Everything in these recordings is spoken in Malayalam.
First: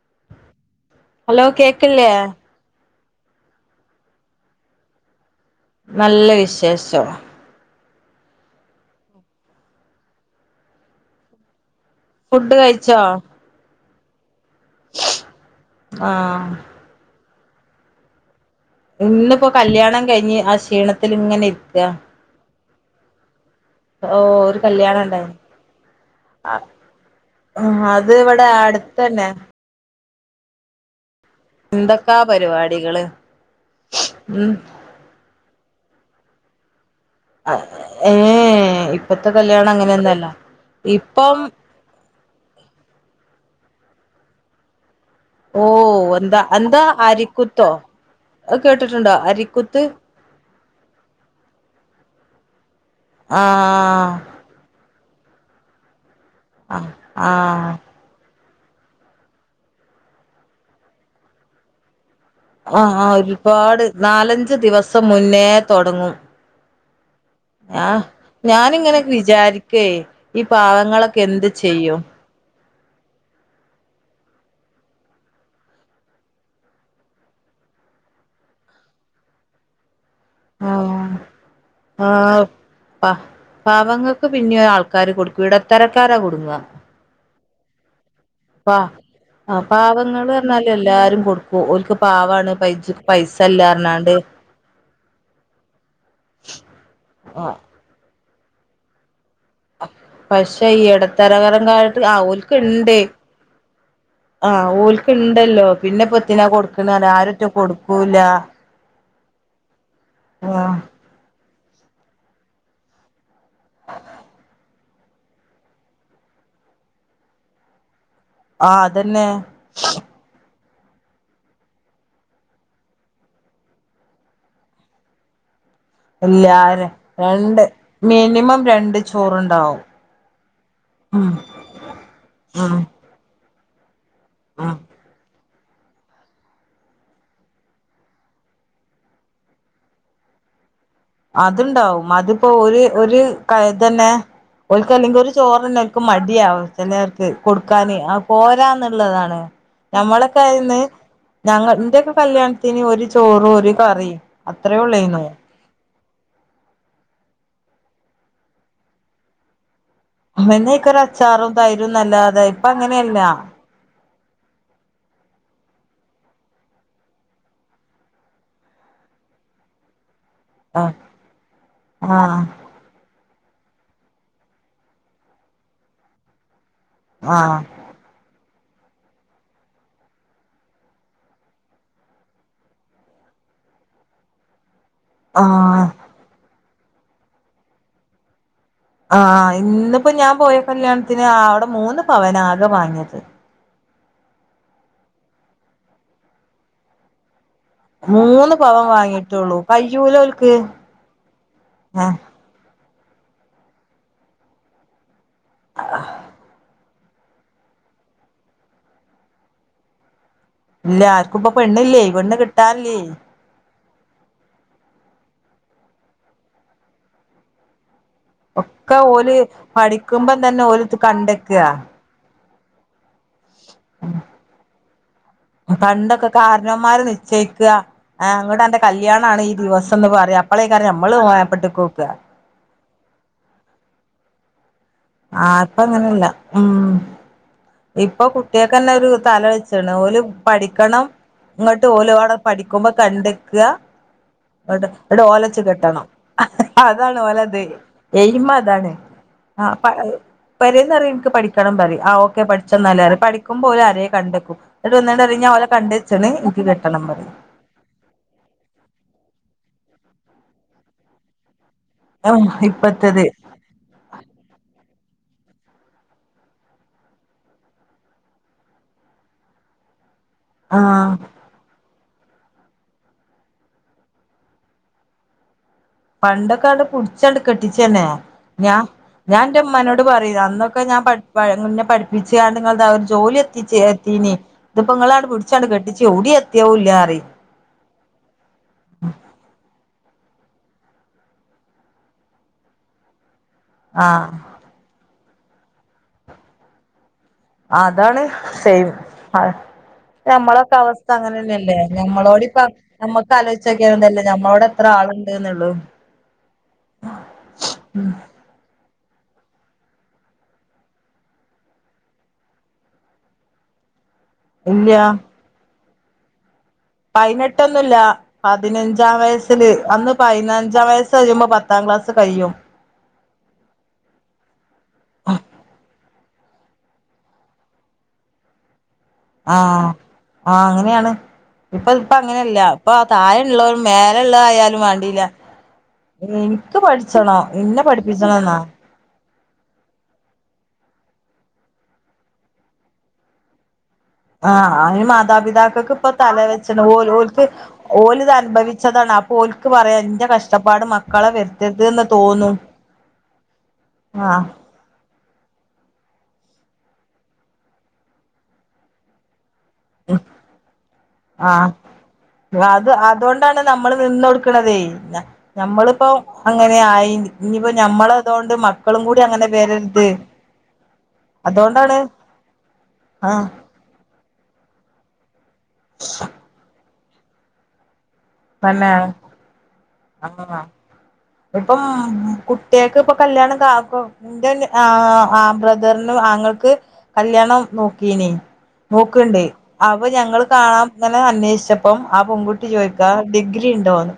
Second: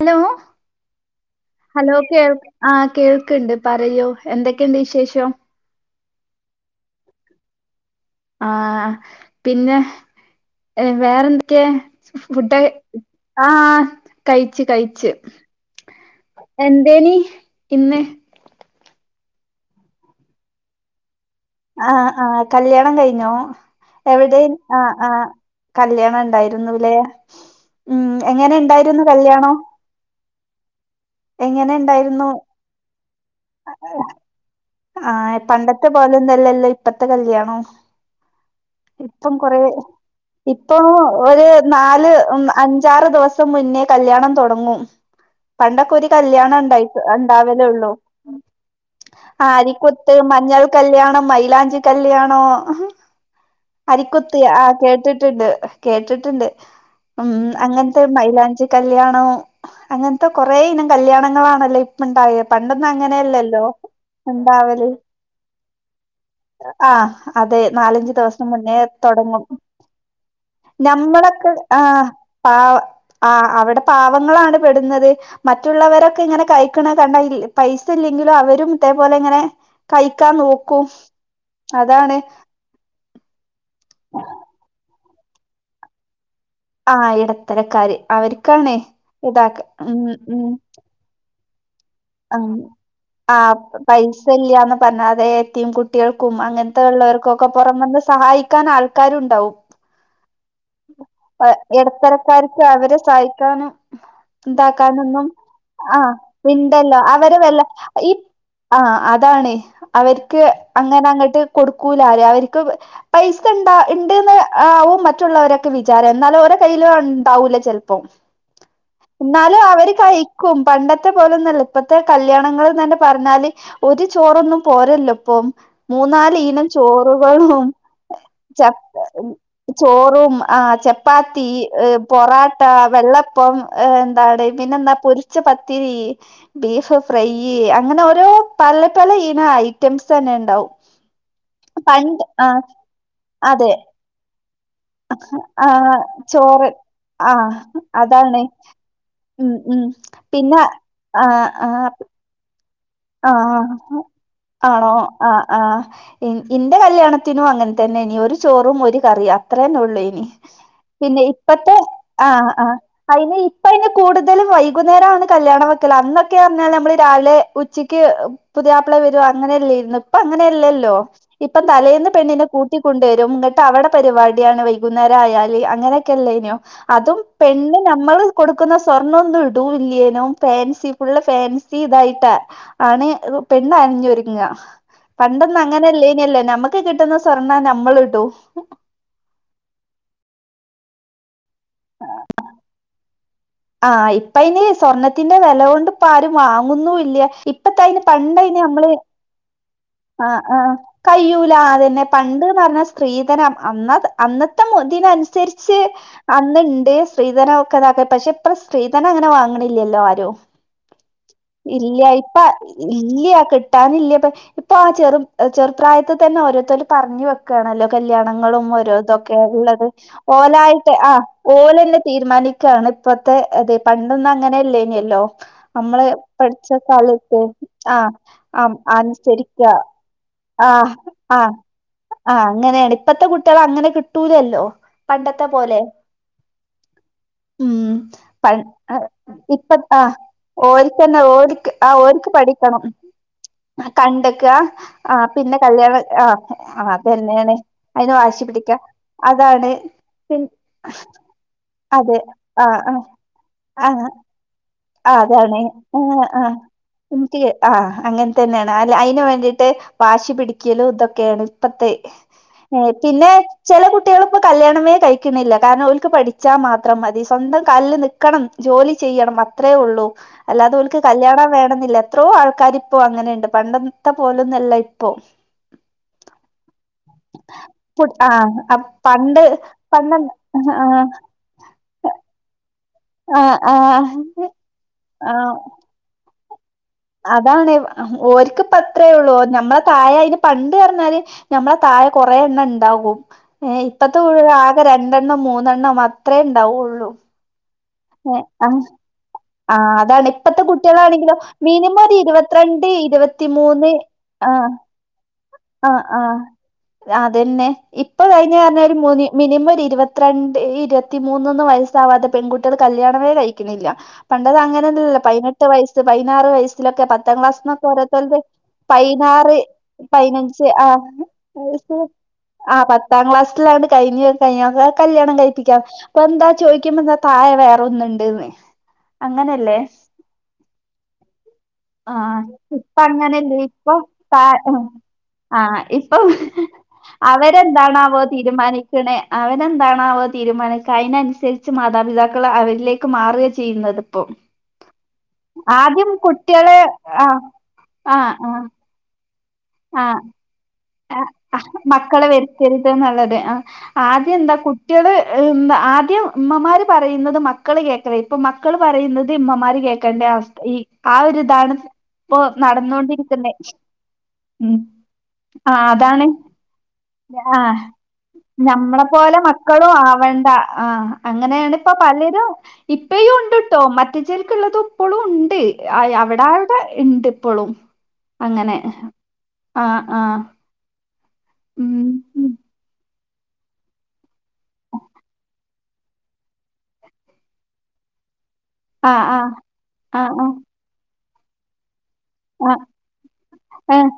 ഹലോ ഹലോ കേൾ ആഹ് കേൾക്ണ്ട് പറയൂ എന്തൊക്കെയുണ്ട് വിശേഷം? നല്ല വിശേഷം ആഹ് പിന്നെ വേറെന്തൊക്കെ ഫുഡ ഫുഡ് കഴിച്ചോ ആഹ് കഴിച് കഴിച്ച് ആഹ് എ ദേനി ഇന്ന് ഇന്നിപ്പോ കല്യാണം കഴിഞ്ഞ് ആ ക്ഷീണത്തിൽ ഇങ്ങനെ ഇരിക്ക ആഹ് ആഹ് കല്യാണം കഴിഞ്ഞോ ഓ എവിടെയും ഒരു ആഹ് കല്യാണം ആഹ് ഉണ്ടായിന് കല്യാണം ഉണ്ടായിരുന്നു ല്ലേ ഉം എങ്ങനെ ഉണ്ടായിരുന്നു കല്യാണോ ന്തൊക്കാ ഉണ്ടായിരുന്നു പരിപാടികള് ഉം ആഹ് പണ്ടത്തെ പോലെന്നല്ലല്ലോ പ്പത്തെ കല്യാണോ ഏ ഇപ്പത്തെ ഇപ്പം കൊറ കല്യാണം അങ്ങനെയൊന്നല്ല ഇപ്പൊ ഇപ്പം ഒരു നാല് അഞ്ചാറ് ദിവസം മുന്നേ കല്യാണം തുടങ്ങും ഓ പണ്ടൊക്കെ ഒരു എന്താ കല്യാണം എന്താ ഉണ്ടായി ഉണ്ടാവലേ അരിക്കുത്തോ ഉള്ളൂ അത് കേട്ടിട്ടുണ്ടോ അരിക്കുത്ത് ത്ത് മഞ്ഞൾ കല്യാണം മൈയിലാഞ്ചി കല്യാണോ ആഹ് ആഹ് ത്ത് ആഹ് കേട്ടിട്ടുണ്ട് കേട്ടിട്ടുണ്ട് ഉം ആഹ് അങ്ങന ത്ത് മൈലാഞ്ചി കല്യാണം അങ്ങനത്തെ കൊറേ ഇനം കല്യാണങ്ങളാണല്ലോ ഇപ്പ ഇണ്ടായ പണ്ടൊന്നും ആഹ് ആഹ് അങ്ങനെയല്ലല്ലോ ഒരുപാട് നാലഞ്ച് ദിവസം മുന്നേ തുടങ്ങും ആഹ് അതെ നാലഞ്ചു ദിവസം മുന്നേ ഞാനിങ്ങനെ തുൊടങ്ങും വിചാരിക്കേ ഈ പാവങ്ങളൊക്കെ എന്ത് നമ്മളൊക്കെ ചെയ്യും ആഹ് പാ ആഹ് അവിടെ പാവങ്ങളാണ് പെടുന്നത് മറ്റുള്ളവരൊക്കെ ഇങ്ങനെ കഴിക്കണ കണ്ട പൈസ ഇല്ലെങ്കിലും അവരും തേപോലെ ങ്ങനെ കഴിക്കാൻ നോക്കും ആഹ് അതാണ് ആഹ് പ പാവങ്ങൾക്ക് പിന്നെ ആൾക്കാര് കൊടുക്കും ഇടത്തരക്കാരാ കൊടുങ്ങുക ആഹ് ഇടത്തരക്കാര് അവർക്കാണേ ആഹ് ഇതാക്ക ഉം പാവങ്ങള് ഉം പറഞ്ഞാല് എല്ലാരും കൊടുക്കും ക്കു ഓൽക്ക് പാ പാവാണ് ആഹ് പൈ ആഹ് പൈസല്ല പൈസ ഇല്ലന്ന് പറഞ്ഞാതെ എത്തിയും കുട്ടികൾക്കും അങ്ങനത്തെ ഉള്ളവർക്കും ഒക്കെ ആഹ് പുറം വന്ന് സഹായിക്കാൻ ആൾക്ക കരുണ്ടാവും പക്ഷെ ഈ ഇടത്തരകരംകായിട്ട് ആഹ് ഇടത്തരക്കാർക്ക് ഓൽക്ക്ണ്ട് അവരെ സഹായിക്കാനും ആഹ് ഇണ്ടാക്കാനൊന്നും ഓൽക്ക്ണ്ടല്ലോ ആഹ് പിന്നെപ്പെത്തിനാ ഇണ്ടല്ലോ കൊടുക്ക്ണറിയ അവരെ ആരൊറ്റ വല്ല ഈ കൊടുക്കൂല ആഹ് അതാണ് അവർക്ക് ആഹ് അങ്ങനെ അങ്ങോട്ട് കൊടുക്കൂലര അവർക്ക് പൈസ ണ്ട്ന്ന് ആവും മറ്റുള്ളവരൊക്കെ വിചാരം എന്നാലും ഓരോ കയ്യിലും ഉണ്ടാവൂല ചെിലപ്പോം ആ അതന്നെ എന്നാലും അവര് കഴിക്കും പണ്ടത്തെ പോലെൊന്നല്ല ഇപ്പത്തെ കല്യാണങ്ങളന്ന് തന്നെ പറഞ്ഞാല് ഒരു ചോറൊന്നും പോരല്ലോ ഇപ്പം. മൂന്നാല് ഇനം എല്ലാരും രണ്ട് ചോറുകളും മിനിമം ചപ് രണ്ട് ചോറുണ്ടാവും ചോറും ആഹ് ച ഉം പ്പാത്തി, പൊറോട്ട, ഉം വെള്ളപ്പം എന്താവടെ ഉം പിന്നെ എന്താ പൊരിച്ച പത്തിരി ബീഫ് ഫ്രൈ. അങ്ങനെ ഓരോ പല പല ഇന ഐറ്റംസ് തന്നെ ഉണ്ടാവും. അതുണ്ടാവും. പണ്ട് ആ അതിപ്പോ ഒരു ഒരു അതെ കൈതന്നെ ഓൽക്ക് അല്ലെങ്കിൽഒരു ആ ചോറ്ന്നെ ഓര്ക്ക് മടിയാവും ചോറ് ചിലർക്ക് ആ കൊടുക്കാന്. അത് അതാണ് പോരാന്നുള്ളതാണ്. ഞമ്മളൊക്കെ അയന്ന് ആഹ് ആഹ് കല്യാണത്തിന് ഒരു ചോറ് ഒരു കറീം അത്രേ ഉള്ളേർന്ന്. ആഹ്. ഇ ഇന്റെ കല്യാണത്തിനും അങ്ങൻ തന്നെനി. ഒരു ചോറും ഒരു കറീം. അത്ര ന്നെ ഉള്ളേ. നി. പിന്നെയ്ക്കൊരു പിന്നെ അച്ചാറും ഇപ്പത്തെ തൈരും എന്നല്ലാതെ ആഹ് ഇപ്പ ആഹ് അങ്ങനെയല്ല അയിന് ഇപ്പ അയിന് കൂടുതലും വൈകുന്നേരം ആണ് കല്യാണം വെക്കല്. അന്നൊക്കെ പർഞ്ഞാല് നമ്മള് രാവിലെ ഉ ച്ചയ്ക്ക് പുതിയാപ്ല വരാ. അങ്ങനെല്ലേർന്നു. ഇപ്പ ആ അങ്ങനെയല്ലല്ലോ. ഇപ്പം തലേന്ന് പെണ്ണിനെ കൂ ട്ടി കൊണ്ടെരും. ന്നട്ട് അവിടെ പരിപാടിയാണ് വൈകുന്നേരയാല്. അങ്ങനെയൊക്കെ അല്ലേനു. അതും ആ പെണ്ണ് നമ്മള് കൊടുക്കുന്ന സ്വർണ്ണന്നും ഇടൂല്ലേനും ഫാൻസി. ഫുള്ള് ഫാൻസി ഇതായിട്ടാ ആണ് പെണ്ണ് അണിഞ്ഞൊരുങ്ങാ. ആ പണ്ടൊന്നും ആ അങ്ങനല്ലേ ന്യല്ലേ. നമ്മുക്ക് കിട്ടുന്ന സ്വർണ്ണം നമ്മള്ടും. ആഹ് ഇന്നിപ്പോ ഞാൻ പോയ കല്യാണത്തിന് അവിടെ മൂന്ന് പവനാ ആകെ വാങ്ങിയത്. ആഹ് ഇപ്പ അയ്ന് സ്വർണ്ണത്തിന്റെ വേലകൊണ്ട് ഇപ്പ ആരും വാങ്ങുന്നൂല്യ. ഇ മൂന്ന് പവൻ വാങ്ങീട്ടുള്ളൂ. ആഹ് ആഹ് കയ്യൂല അതന്നെ. ഏഹ് പണ്ട്ന്ന് പർഞ്ഞ സ്ത്രീധനം അന്ന അന്നത്തെ തിനനുസരിച്ച് അന്ന്ണ്ട്. സ്ത്രീധനം ഒക്കെ ഇതാക്ക. പക്ഷെ ഇപ്പ സ്ത്രീധനം അങ്ങനെ വാങ്ങണില്ലല്ലോ ആരും. ഇല്ല ആർക്കും ഇപ്പൊ പെണ്ണില്ലേ ഇല്യ. പെണ്ണ് ഇപ്പ കിട്ടാനില്ലേ ഇല്യ. കി ട്ടാനില്യ. പ്പ ഇപ്പൊ ആഹ് ചെറു ചെറുപ്രായത്തിൽ തന്നെ ഓരോരുത്തരും പറഞ്ഞു വെക്കാണല്ലോ. കല്യാണങ്ങളും ഓരോ ഒക്കെ ഓല് തൊക്കെ ള്ളത്. പഠിക്കുമ്പം തന്നെ ഓലായിട്ട് ഓലിത് ആഹ് കണ്ടെക്കുക ഓലന്നെ തീരുമാനിക്കാണ് ഇപ്പോത്തെ ഇത്. പണ്ടൊന്നും അങ്ങനെ ല്ലേന്യല്ലോ. നമ്മള് പണ്ടൊക്കെ പഠിച്ച കാരണവന്മാര് കാലത്ത് നിശ്ചയിക്കുക ആഹ് ആഹ് അങ്ങോട്ടന്റെ കല്യാണാണ് ഈ ദിവസംന്ന് പറയും. അപ്പളെ കാര്യം നമ്മള് മേപ്പെട്ടേക് നോക്കാ. ആഹ് അങ്ങനെണ്. ഇപ്പത്തെ കുട്ടിളെ അങ്ങനെ കിട്ടൂലല്ലോ. പണ്ടത്തെ ആഹ് പ്പ പോലെ അങ്ങനല്ല. ഉം ഉം ഇപ്പൊ പ കുട്യേക്കന്നെ ഒരു തല ഇപ്പ വെച്ചേണ്. ആ ഓല് പഠിക്കണം ഓര്ക്കന്നെ ഇങ്ങ ഓര്ക്ക് ട്ട് ആ ഓല് ഓര്ക്ക് അവടെ പഠിക്കണം പഠിക്കുമ്പോ കണ്ട്ക്ക കണ്ടെക്ക ആ അവടെ ഓലെ പിന്നെ വെച്ച് കല്യാണം കെട്ടണം. ആ അതാണ് ഓലെ അതന്നെയാണ് ഇത്. അതിന് വാശി എയിമ് പിടിക്ക അതാണ്. അതാണ് ആഹ് പ പി പെരേന്ന് ന്നറിയും എനിക്ക് പഠിക്കണം പറയും. അതെ ആഹ് ഓക്കെ ആ പഠിച്ചോ ആ ന്നാല് പറയും. പഠിക്കുമ്പോ ഓല് ആരേയും കണ്ട്ക്കും. ന്നട്ട് വന്നു ആ കാണ്ട് പറയും. ഞാൻ അതാണ് ഓലെ കണ്ട് ച്ചേണ്. എനിക്ക് കെട്ടണം പറയും. ആഹ് അങ്ങൻ തന്നെണ്. അല്ല അയ്ന് വേണ്ടിട്ട് വാശി പിടിക്കലും ഇതൊക്കെയാണ് ഇപ്പത്തെ. ഏഹ് ഇപ്പത്തത് പിന്നെ ചിലേ കുട്ടികള് ഇപ്പ കല്യാണമേ കഴിക്കുന്നില്ല. കാരണം ഓൽക്ക് പഠിച്ചാൽ മാത്രം മതി. സ്വന്തം കാലില് നി ക്കണം ജോലി ചെയ്യണം അത്രേ ഉള്ളൂ. അല്ലാതെ ഓൽക്ക് ആഹ് കല്യാണം വേണൊന്നില്ല. എത്രോ ആൾക്കാര് ഇപ്പോ അങ്ങനെയുണ്ട്. പണ്ടത്തെ പോലൊന്നല്ല ഇപ്പോ. പണ്ടൊക്കാണ്ട് പുടിച്ചാണ്ട് കെട്ടിച്ചന്നെ. ഫുഡ് ആഹ് ഞാ അപ് പണ്ട് ഞാൻ ന്റെ ഉമ്മാനോട് പണ്ടെന്താ പറയും അന്നൊക്കെ ഞാൻ ആഹ് പ പ എന്നെ പഠിപ്പിച്ചിയാണ്ട് ഒരു ജോലി ആഹ് എത്തിച്ചേ എത്തീനി. ആഹ് ഇതിപ്പോ നിങ്ങളാണ്ട് ആഹ് പിടിച്ചാണ്ട് കെട്ടി ച്ച് എവുടിഎത്തിയതൂല്ല പറയും. അതാണ്. ഓര്ക്ക് പ്പ അത്രേ ള്ളൂ. നമ്മള് തായെ ആയീന്ന് പണ്ട് പറഞ്ഞാല് ഞമ്മളെ തായെ കൊറെ ണ്ണം ണ്ടാവും. ഏഹ് ഇപ്പത്തെ ആഹ് വീ ആകെ രണ്ടെണ്ണം മൂന്നെണ്ണം അത്രേ ണ്ടാവുള്ളൂ. അതാണ്. സെയിം. അതെ ആഹ് അതാണ് ഇപ്പത്തെ ഞമ്മളൊക്കെ അവസ്ഥ കുട്ടികളാണെങ്കിലോ അങ്ങനെന്നെല്ലേ. മിനിമം ഒരു ഞമ്മളോടിം പ്പം ഇരുപത്തിരണ്ട് ഞമ്മക്ക് ഇരുപത്തിമൂന്ന് ആലോയിച്ചോക്ക്യാമതില്ലോ ഞമ്മളോടെ ആഹ് എത്ര ആള്ണ്ട്ന്ന്ള്ള. ആഹ് ആഹ് അതന്നെ. ഇപ്പവയ് ഞ് പറഞ്ഞല് ഒര് മുനി മിനിമം ഒര് ഇരുവത്ത്രണ്ട്, ഇരുവത്തി മൂന്നൊന്ന് വയസ്സാവാതെ പെൺകുട്യള് കല്യാണമേ കഴി ക്ക്‌ണില്ല. പണ്ടത് ഇല്ല അങ്ങനെല്ലല്ലോ. പയിനെട്ട് വയസ്സ് പയിനാറ് വയസ്സ് സിലൊക്കെ പത്താം ക്ലാസ്സ്ന്നൊക്കെ പതിനെട്ടൊന്നുല്ല ഓരോത്തരത് പതിനഞ്ചാം പയിനാറ് വയസ്സില് അന്ന് പയിനഞ്ച് പതിനഞ്ചാം വയസ്സ് ആഹ് കഴിയുമ്പോ പത്താം ക്ലാസ് [unintelligible] കഴിയും ആഹ് പത്താം ക്ലാസ്സിലായോണ്ട് കയിഞ്ഞ് കഴിഞ്ഞൊക്കെ കല്ല്യാണം കഴിപ്പിക്കാം ഇപ്പെന്താ ചോയിക്കുമ്പെന്താ തായെ വേറെ ഒന്ന്ണ്ട്ന്ന് ആഹ് ആഹ് അങ്ങനെയാണ് ഇപ്പത് ഇപ്പ ആ അങ്ങനെല്ല ഇപ്പ അങ്ങനല്ലേ തായെള്ളോളും ഇപ്പൊ താ മേലെള്ളതായാലും വേണ്ടീലാ ആഹ് ഇപ്പം [unintelligible] ഇൻക്ക് പഠിച്ചണം ഇന്നെ പഠിപ്പിച്ചണന്നാ ക്ക്‌ണ് അവനെന്താണാവോ തീരുമാനിക്കാ അയിനന്സരിച്ച് മാതാപിതാക്കൾ അവരിലേക്ക് മാറാ ചെയ്യ്ന്നത് ആഹ് അയിന് മാതാപിതാക്കൾക്ക് ഇപ്പൊ തല കുട്ടികളെ വെച്ചണു ഓല് ആഹ് ഓൽക്ക് ആഹ് ഓലിത് ആഹ് അനുഭവി ച്ചതാണ് അപ്പോ ഓൽക്ക് പറയാ ഇന്റെ കഷ്ടപ്പാട് മക് ആഹ് മക്കള് വെര്ത്തര്തെന്ന്ള്ളത് ആഹ് ആദ്യം ആഹ് എന്താ കുട് ട്ട്യേള് ഏഹ് എന്താ ആദ്യം ഉമ്മമാര് പറയുന്നത് മക്കള് കേൾക്കലേന് ഇപ്പൊ മക്കള് പറയുന്നത് ഇമ്മമാര് കേ ക്കേണ്ടേ അവസ്ഥ ഈ ആ ആഹ് ഒര്താണ് ഇപ്പോ അത് നടന്നോണ്ടിരിക്ക്‌ന്നേ അതുകൊണ്ടാണ് നമ്മള് നിന്ന് ഉം കൊടുക്കണതേ ആഹ് ഞമ്മളിപ്പോ അതാണ് അങ്ങനെ ആയി ഇനിയിപ്പോ ആഹ് ഞമ്മളതുകൊണ്ട് ഞമ്മളെ മക്കളും കൂടി പോലെ അങ്ങനെ മക്കളും വരരുത് ആവണ്ടാ ആഹ് അങ്ങനെയാണിപ്പ അതുകൊണ്ടാണ് പലരും ഇപ്പയും ആഹ് ഇണ്ട് ട്ടോ മറ്റ്ച്ചേൽക്ക്‌ള്ളതും ഇപ്പളുണ്ട് ആഹ് അവിടെ അവിടെ ഇണ്ട് ഇപ്പളും അങ്ങനെ തന്നെ ആഹ് ആഹ് ഇപ്പം ഉം കുട്ട്യേക്ക്പ്പം കല്ല്യാണം കാക്കു ഇന്റെ ആഹ് ആഹ് ബ്രദറിന് ആങ്ങളക്ക് കല്ല്യാണം നോക്കീന് ആഹ് നോക്ക്‌ണ്ട് ആഹ് അപ്പ ആഹ് ഞങ്ങള് ആഹ് കാണാങ്ങനേ അന്വേഷിച്ച പ്പം ആ പെൺകുട്ടി ആഹ് ചോയിക്കാ ഡിഗ്രി ഏഹ് ഇണ്ടോന്ന്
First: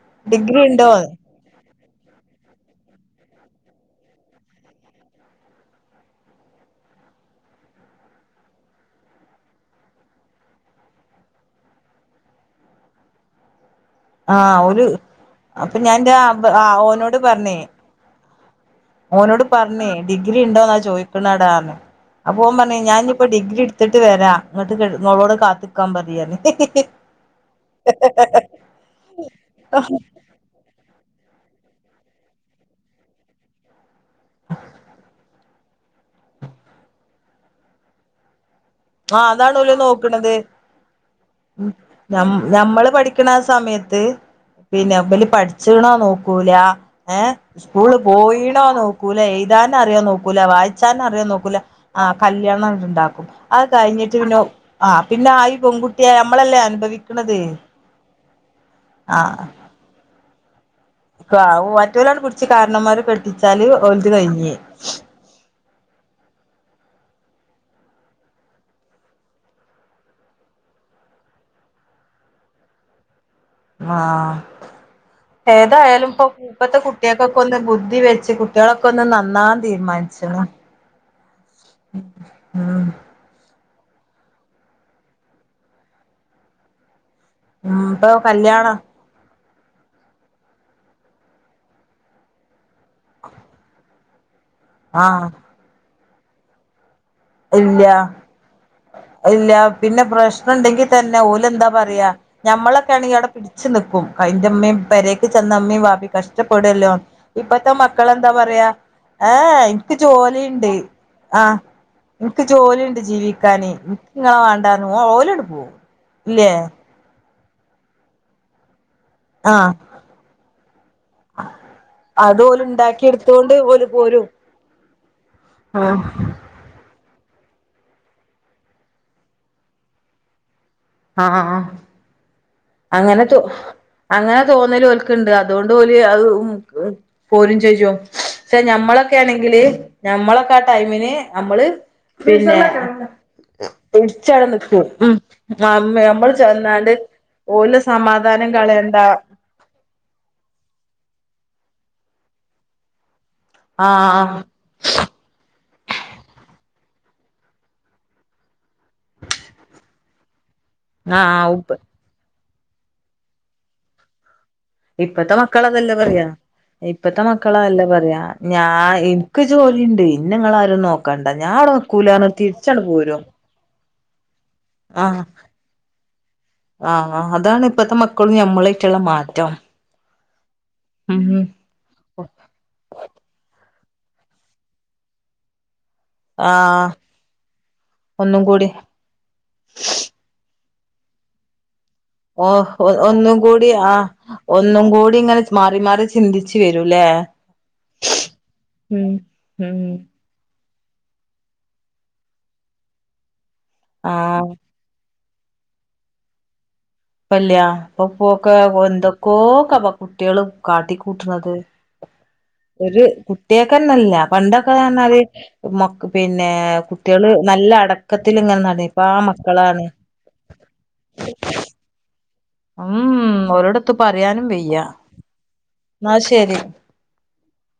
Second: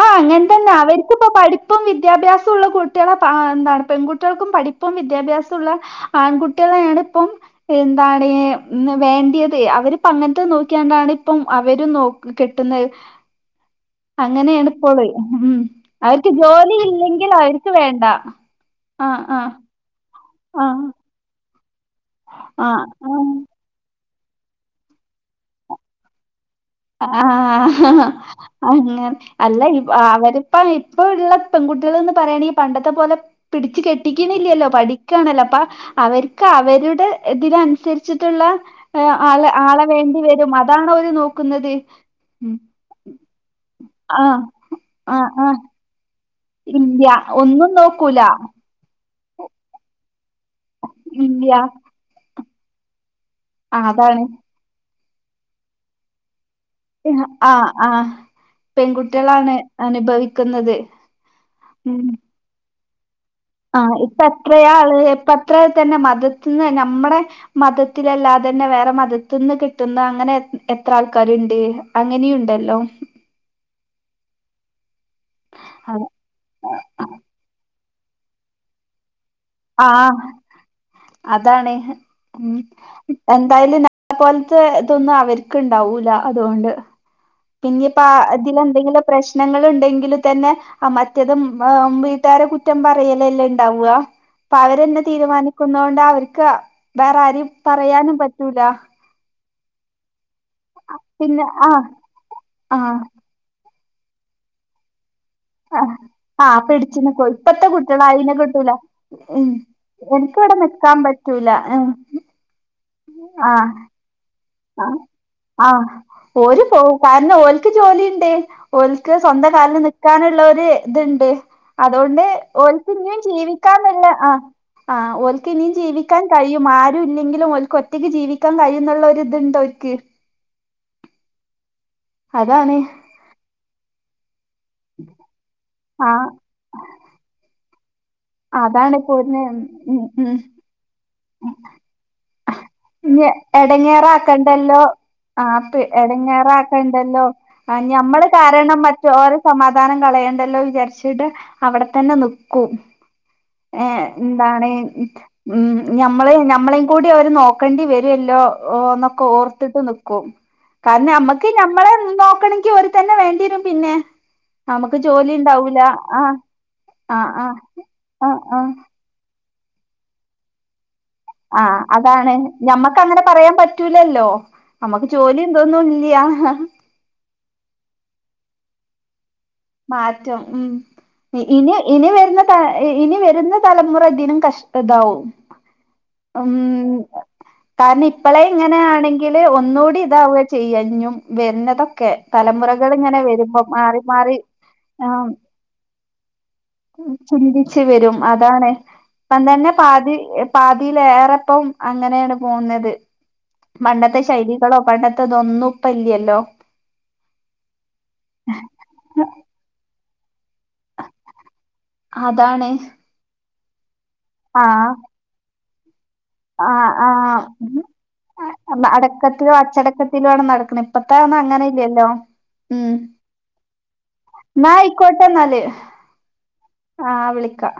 ആഹ് അങ്ങൻതെന്നാ അവരിക്കിപ്പ പഠി പ്പും വിദ്യാഭ്യാസോള്ള കുട്ട്യേളെ പാ എന്താണ് പെൺകുട്ട്യേൾക്കും പഠിപ്പും വിദ്യാഭ്യാസുള്ള ആൺകുട്ട്യേളെയാണ്പ്പം എന്താണ് ഇന്ന് വേണ്ടിയത് അവര്പ്പ അങ്ങൻത്തെ നോക്കിയാണ്ടാണ് ഇപ്പം അവരും നോ കെട്ടുന്നെ ആ ഓല് അങ്ങനേണ്പ്പള് ഉം അപ്പൊ ഞാൻ എന്റെ അവര്ക്ക് ആ ജോലി ഓനോട് ഇല്ലെങ്കിൽ പറഞ്ഞേ അവര്ക്ക് വേണ്ടാ ഓനോട് പറഞ്ഞ് ഡിഗ്രി ഇണ്ടോന്നാ ചോയിക്ക്‌ണടാർഞ്ഞ് അപ്പ ഓൻ പറഞ്ഞ് ആഹ് ഞാൻ ഇനി ഇപ്പൊ ഡിഗ്രി എട്ത്ത്ട്ട് വെരാ ഇങ്ങട്ട് കെട്ട്ന്നോളോടത് കാത്ത്ക്കാൻ പറയീയർഞ്ഞ് ആഹ് അങ്ങെനെ അല്ല ഈ അവര് ഇപ്പ ഇള്ള പെൺകുട്ട്യേള്ന്ന് പറയാണെ പണ്ടത്തെ പോലെ പിടിച്ച് കെട്ടിക്ക‌ണില്ലല്ലോ പഠിക്കാണല്ലോ അപ്പാ അവര്ക്ക് അവരുടെ ഇതിനന്സരിച്ചിട്ട്ള്ള ഏഹ് ആ ആളെ ആളെ വേണ്ടി വരും അതാണോര് നോ ഉം ഞമ് ഞമ്മള് പഠിക്ക്‌ണാ ആ സമയത്ത് ആഹ് പിന്നെ ഇബല് ആഹ് ആഹ് പഠിച്ച്ക്കണോ നോ ക്കൂലാ ഇല്ല ഏഹ് ഒന്നും സ്കൂള് നോക്കൂല പോയീണോ നോ ക്കൂലാ എയ്താനറിയോ നോക്കൂലാ വായിച്ചാനറിയോ ഇല്ല നോക്കൂലാ ആഹ് കല്ല്യാണാണ്ട്ണ്ടാക്കും അത് കയിഞ്ഞിറ്റ് അതാണ് പിന്നെ ആഹ് പിന്നെ ആയി ഈ പെൺകുട്ട്യേ നമ്മളല്ലേ അനുഭവി ആഹ് ആഹ് പെൺകുട്ട്യേളാണ് അനുഭവിക്ക്ന്നത് ക്കാ ഓ മറ്റോലാണ്ട് പിടിച്ച് കാരണമ്മാര് കെട് ആഹ് ഇപ്പ എത്രയാള് ഇപ്പ എത്ര തന്നെ മതത്ത്ന്ന് നമ്മടെ മതത്തിലല്ലാതെന്നെ വേറെ മതത്ത്ന്ന് കെട്ട്ന്ന അങ്ങനെ എ എത്ര ആൾക്കാര്ണ്ട് അങ്ങനിയുണ്ടല്ലോ ആഹ് ഏതായാലും ഇപ്പൊ ഇപ്പത്തെ കുട്ട്യേ മക്കക്കൊന്ന് ബുദ്ധി വെച്ച് കുട്ടികളൊക്കെ ഒന്ന് നന്നാവാൻ ആ തീരുമാനിച്ചിണ് അതാണ് ഉം എന്തായാലും നമ്മളെ പോലത്തെ ഇതൊന്നും അവർക്ക് ഇണ്ടാവൂല അതുകൊണ്ട് ഉം പിന്നയിപ്പ ഇപ്പൊ ഇതില് കല്യാണം എന്തെങ്കിലും പ്രശ്നങ്ങൾ ഉണ്ടെങ്കിൽ തന്നെ ആ മറ്റേതും വീട്ടുകാരെ കുറ്റം പറയലല്ലേ ഇണ്ടാവ ഇപ്പ അവരെന്നെ ആ തീരുമാനിക്കുന്ന കൊണ്ട് അവർക്ക് വേറെ ആരെയും ഇല്ല പറയാനും പറ്റൂല ഇല്ല പിന്നെ പ്രശ്നം ഉണ്ടെങ്കി തന്നെ പിന്നെ ഓലെന്താ ആഹ് പറയാ ഞമ്മളൊക്കെ ആഹ് ആണെങ്കി അവിടെ പിടിച്ചു നിക്കും അയിന്റെമ്മയും [unintelligible] വീട്ടിച്ചെന്നാ ഉമ്മേം ആഹ് വാപ്പേം ആഹ് കഷ്ടപ്പെടൊല്ലോ പിടിച്ച്നിക്കും ഇപ്പത്തെ കുട്ടികള് മക്കളെന്താ അയിന് പറയാ കിട്ടൂല ഉം ഏഹ് എനിക്ക് എനിക്കിവിടെ ജോലിണ്ട് നിക്കാൻ പറ്റൂല ആഹ് ഉം എനിക്ക് ജോലിയുണ്ട് ജീവിക്കാന് ആഹ് എനിക്കിങ്ങളെ വേണ്ടാന്ന് ഓലങ്ങട് പോവും ആഹ് ഇല്ലേ ഓര് പോവും കാരണം ഓല്ക്ക് ജോലിണ്ട് ഓല്ക്ക് സ്വന്തം ആ കാലിൽ നിൽക്കാനുള്ള ഒരു ഇത്ണ്ട് അതുകൊണ്ട് അത് ഓല് ഓല്ക്ക് ഉണ്ടാക്കി ഇനിയും എടുത്തോണ്ട് ഓല് ജീവിക്കാന്ന്ള്ള പോരും ആഹ് ആ ഓൽക്ക് ഇനിയും ആ ജീവിക്കാൻ കഴിയും ആരും ഇല്ലെങ്കിലും ഓല്ക്ക് ഒറ്റയ്ക്ക് ജീവിക്കാൻ കഴിയും എന്നുള്ള ഒരിത്ണ്ട് ഓരിക്ക് ആഹ് ഹാഹ് അതാണ് അങ്ങനെ അങ്ങനെ തോന്നല് ഓല്ക്ക്ണ്ട് അതുകൊണ്ട് ഓല് ആഹ് പോരും ചെജും പക്ഷെ അതാണ് ഞമ്മളൊക്കെ പോര്ന്നെ ആണെങ്കില് ഉം ഉം ഞമ്മളൊക്കെ ആ ടൈമിന് അമ്മള് പിന്നെ ഇനി പിടിച്ചവിട എടങ്ങേറാക്കണ്ടല്ലോ നിക്കും അമ്മ നമ്മള് ചെന്നാണ്ട് ലോ ഓലെ ഞമ്മള് സമാധാനം കാരണം കളയണ്ട മറ്റോ മറ്റൊള്ളോര സമാധാനം കളയണ്ടല്ലോ വിചാരിച്ചിട്ട് അവിടെത്തന്നെ നിക്കും ഏഹ് ആഹ് എന്താണ് ഉം ഞമ്മളെ ഞമ്മളേയും കൂടി ഓര് നോക്കേണ്ടി വരുവല്ലോ എന്നോക്കെ ഓർത്തിട്ട് നിക്കും [unintelligible] കാരണം ആഹ് നമ്മക്ക് ഉപ്പ് ഞമ്മളെ നോക്കണങ്കി ഓര് തന്നെ വേണ്ടിരും പിന്നെ നമുക്ക് ജോലി ഇപ്പത്തെ മക്കള് ഉണ്ടാവൂല അതെല്ല പറയാ ആഹ് ഇപ്പത്തെ ആഹ് ആഹ് മക്കളതല്ല പറയാ ആഹ് ആഹ് ഞാൻ ഇൻക്ക് ജോലിയുണ്ട് ഇന്നങ്ങള് ആരും നോ ആഹ് അതാണ് ഞമ്മക്കങ്ങനെ പോരും പറയാൻ പറ്റ റ്റൂലല്ലോ നമ്മുക്ക് ആഹ് ജോലി ഇതൊന്നുല്യ ആഹ് അതാണ് ഇപ്പത്തെ മക്കളും ഞമ്മളായിട്ടുള്ള മാറ്റം മാറ്റം ഉം ഉം ഇനി ഇനി വരുന്ന ഇനി വരുന്ന തലമുറ ഇതിനും കഷ്ടതാവും ഉം ആഹ് കാരണം ഇപ്പളെ ഒന്നും കൂടി ഇങ്ങനെയാണെങ്കി ല് ഒന്നുകൂടി ഇതാവ ചെയ്യഞ്ഞും വരുന്നതൊക്കെ ഓ തലമുറകൾ ഇങ്ങനെ ഒന്നും വരുമ്പോ കൂടി മാറി ആഹ് മാറി ഒന്നും കൂടി ആഹ് ഇങ്ങനെ മാറി മാറി ചിന്തിച്ച് വരും ല്ലേ അന്നെന്നെ പാതി പാതിലേറെപ്പം അങ്ങനെയാണ് പോകുന്നത് പണ്ടത്തെ ആഹ് ശൈലികളോ പണ്ടത്തെ അതൊന്നും ഇപ്പ ഇല്യല്ലോ ഇപ്പല്ലയാ അപ്പൊ പോക്കെ എന്തൊക്കോക്ക പ്പ കുട്ടികള് കാട്ടിക്കൂട്ടണത് അതാണ് ഒരു കുട്ടിയക്കെന്നെല്ല പണ്ടൊക്കെന്ന് ആഹ് പറഞ്ഞാല് മക്ക് പിന്നെ ആഹ് കുട്ടികള് ആഹ് നല്ല അടക്കത്തിൽ ഇങ്ങനെ നടന്ന് ഇപ്പൊ ആ അടക്കത്തിലോ മക്കളാണ് അച്ചടക്കത്തിലോ ആണ് നടക്കണെ ഇപ്പത്തെ പറഞ്ഞ അങ്ങനെ ഇല്ലല്ലോ ഉം ഉം ഓരോടത്ത് പറയാനും എന്നാ വയ്യ ആയിക്കോട്ടെ എന്നാല് എന്ന ശരി ആഹ് വിളിക്കാം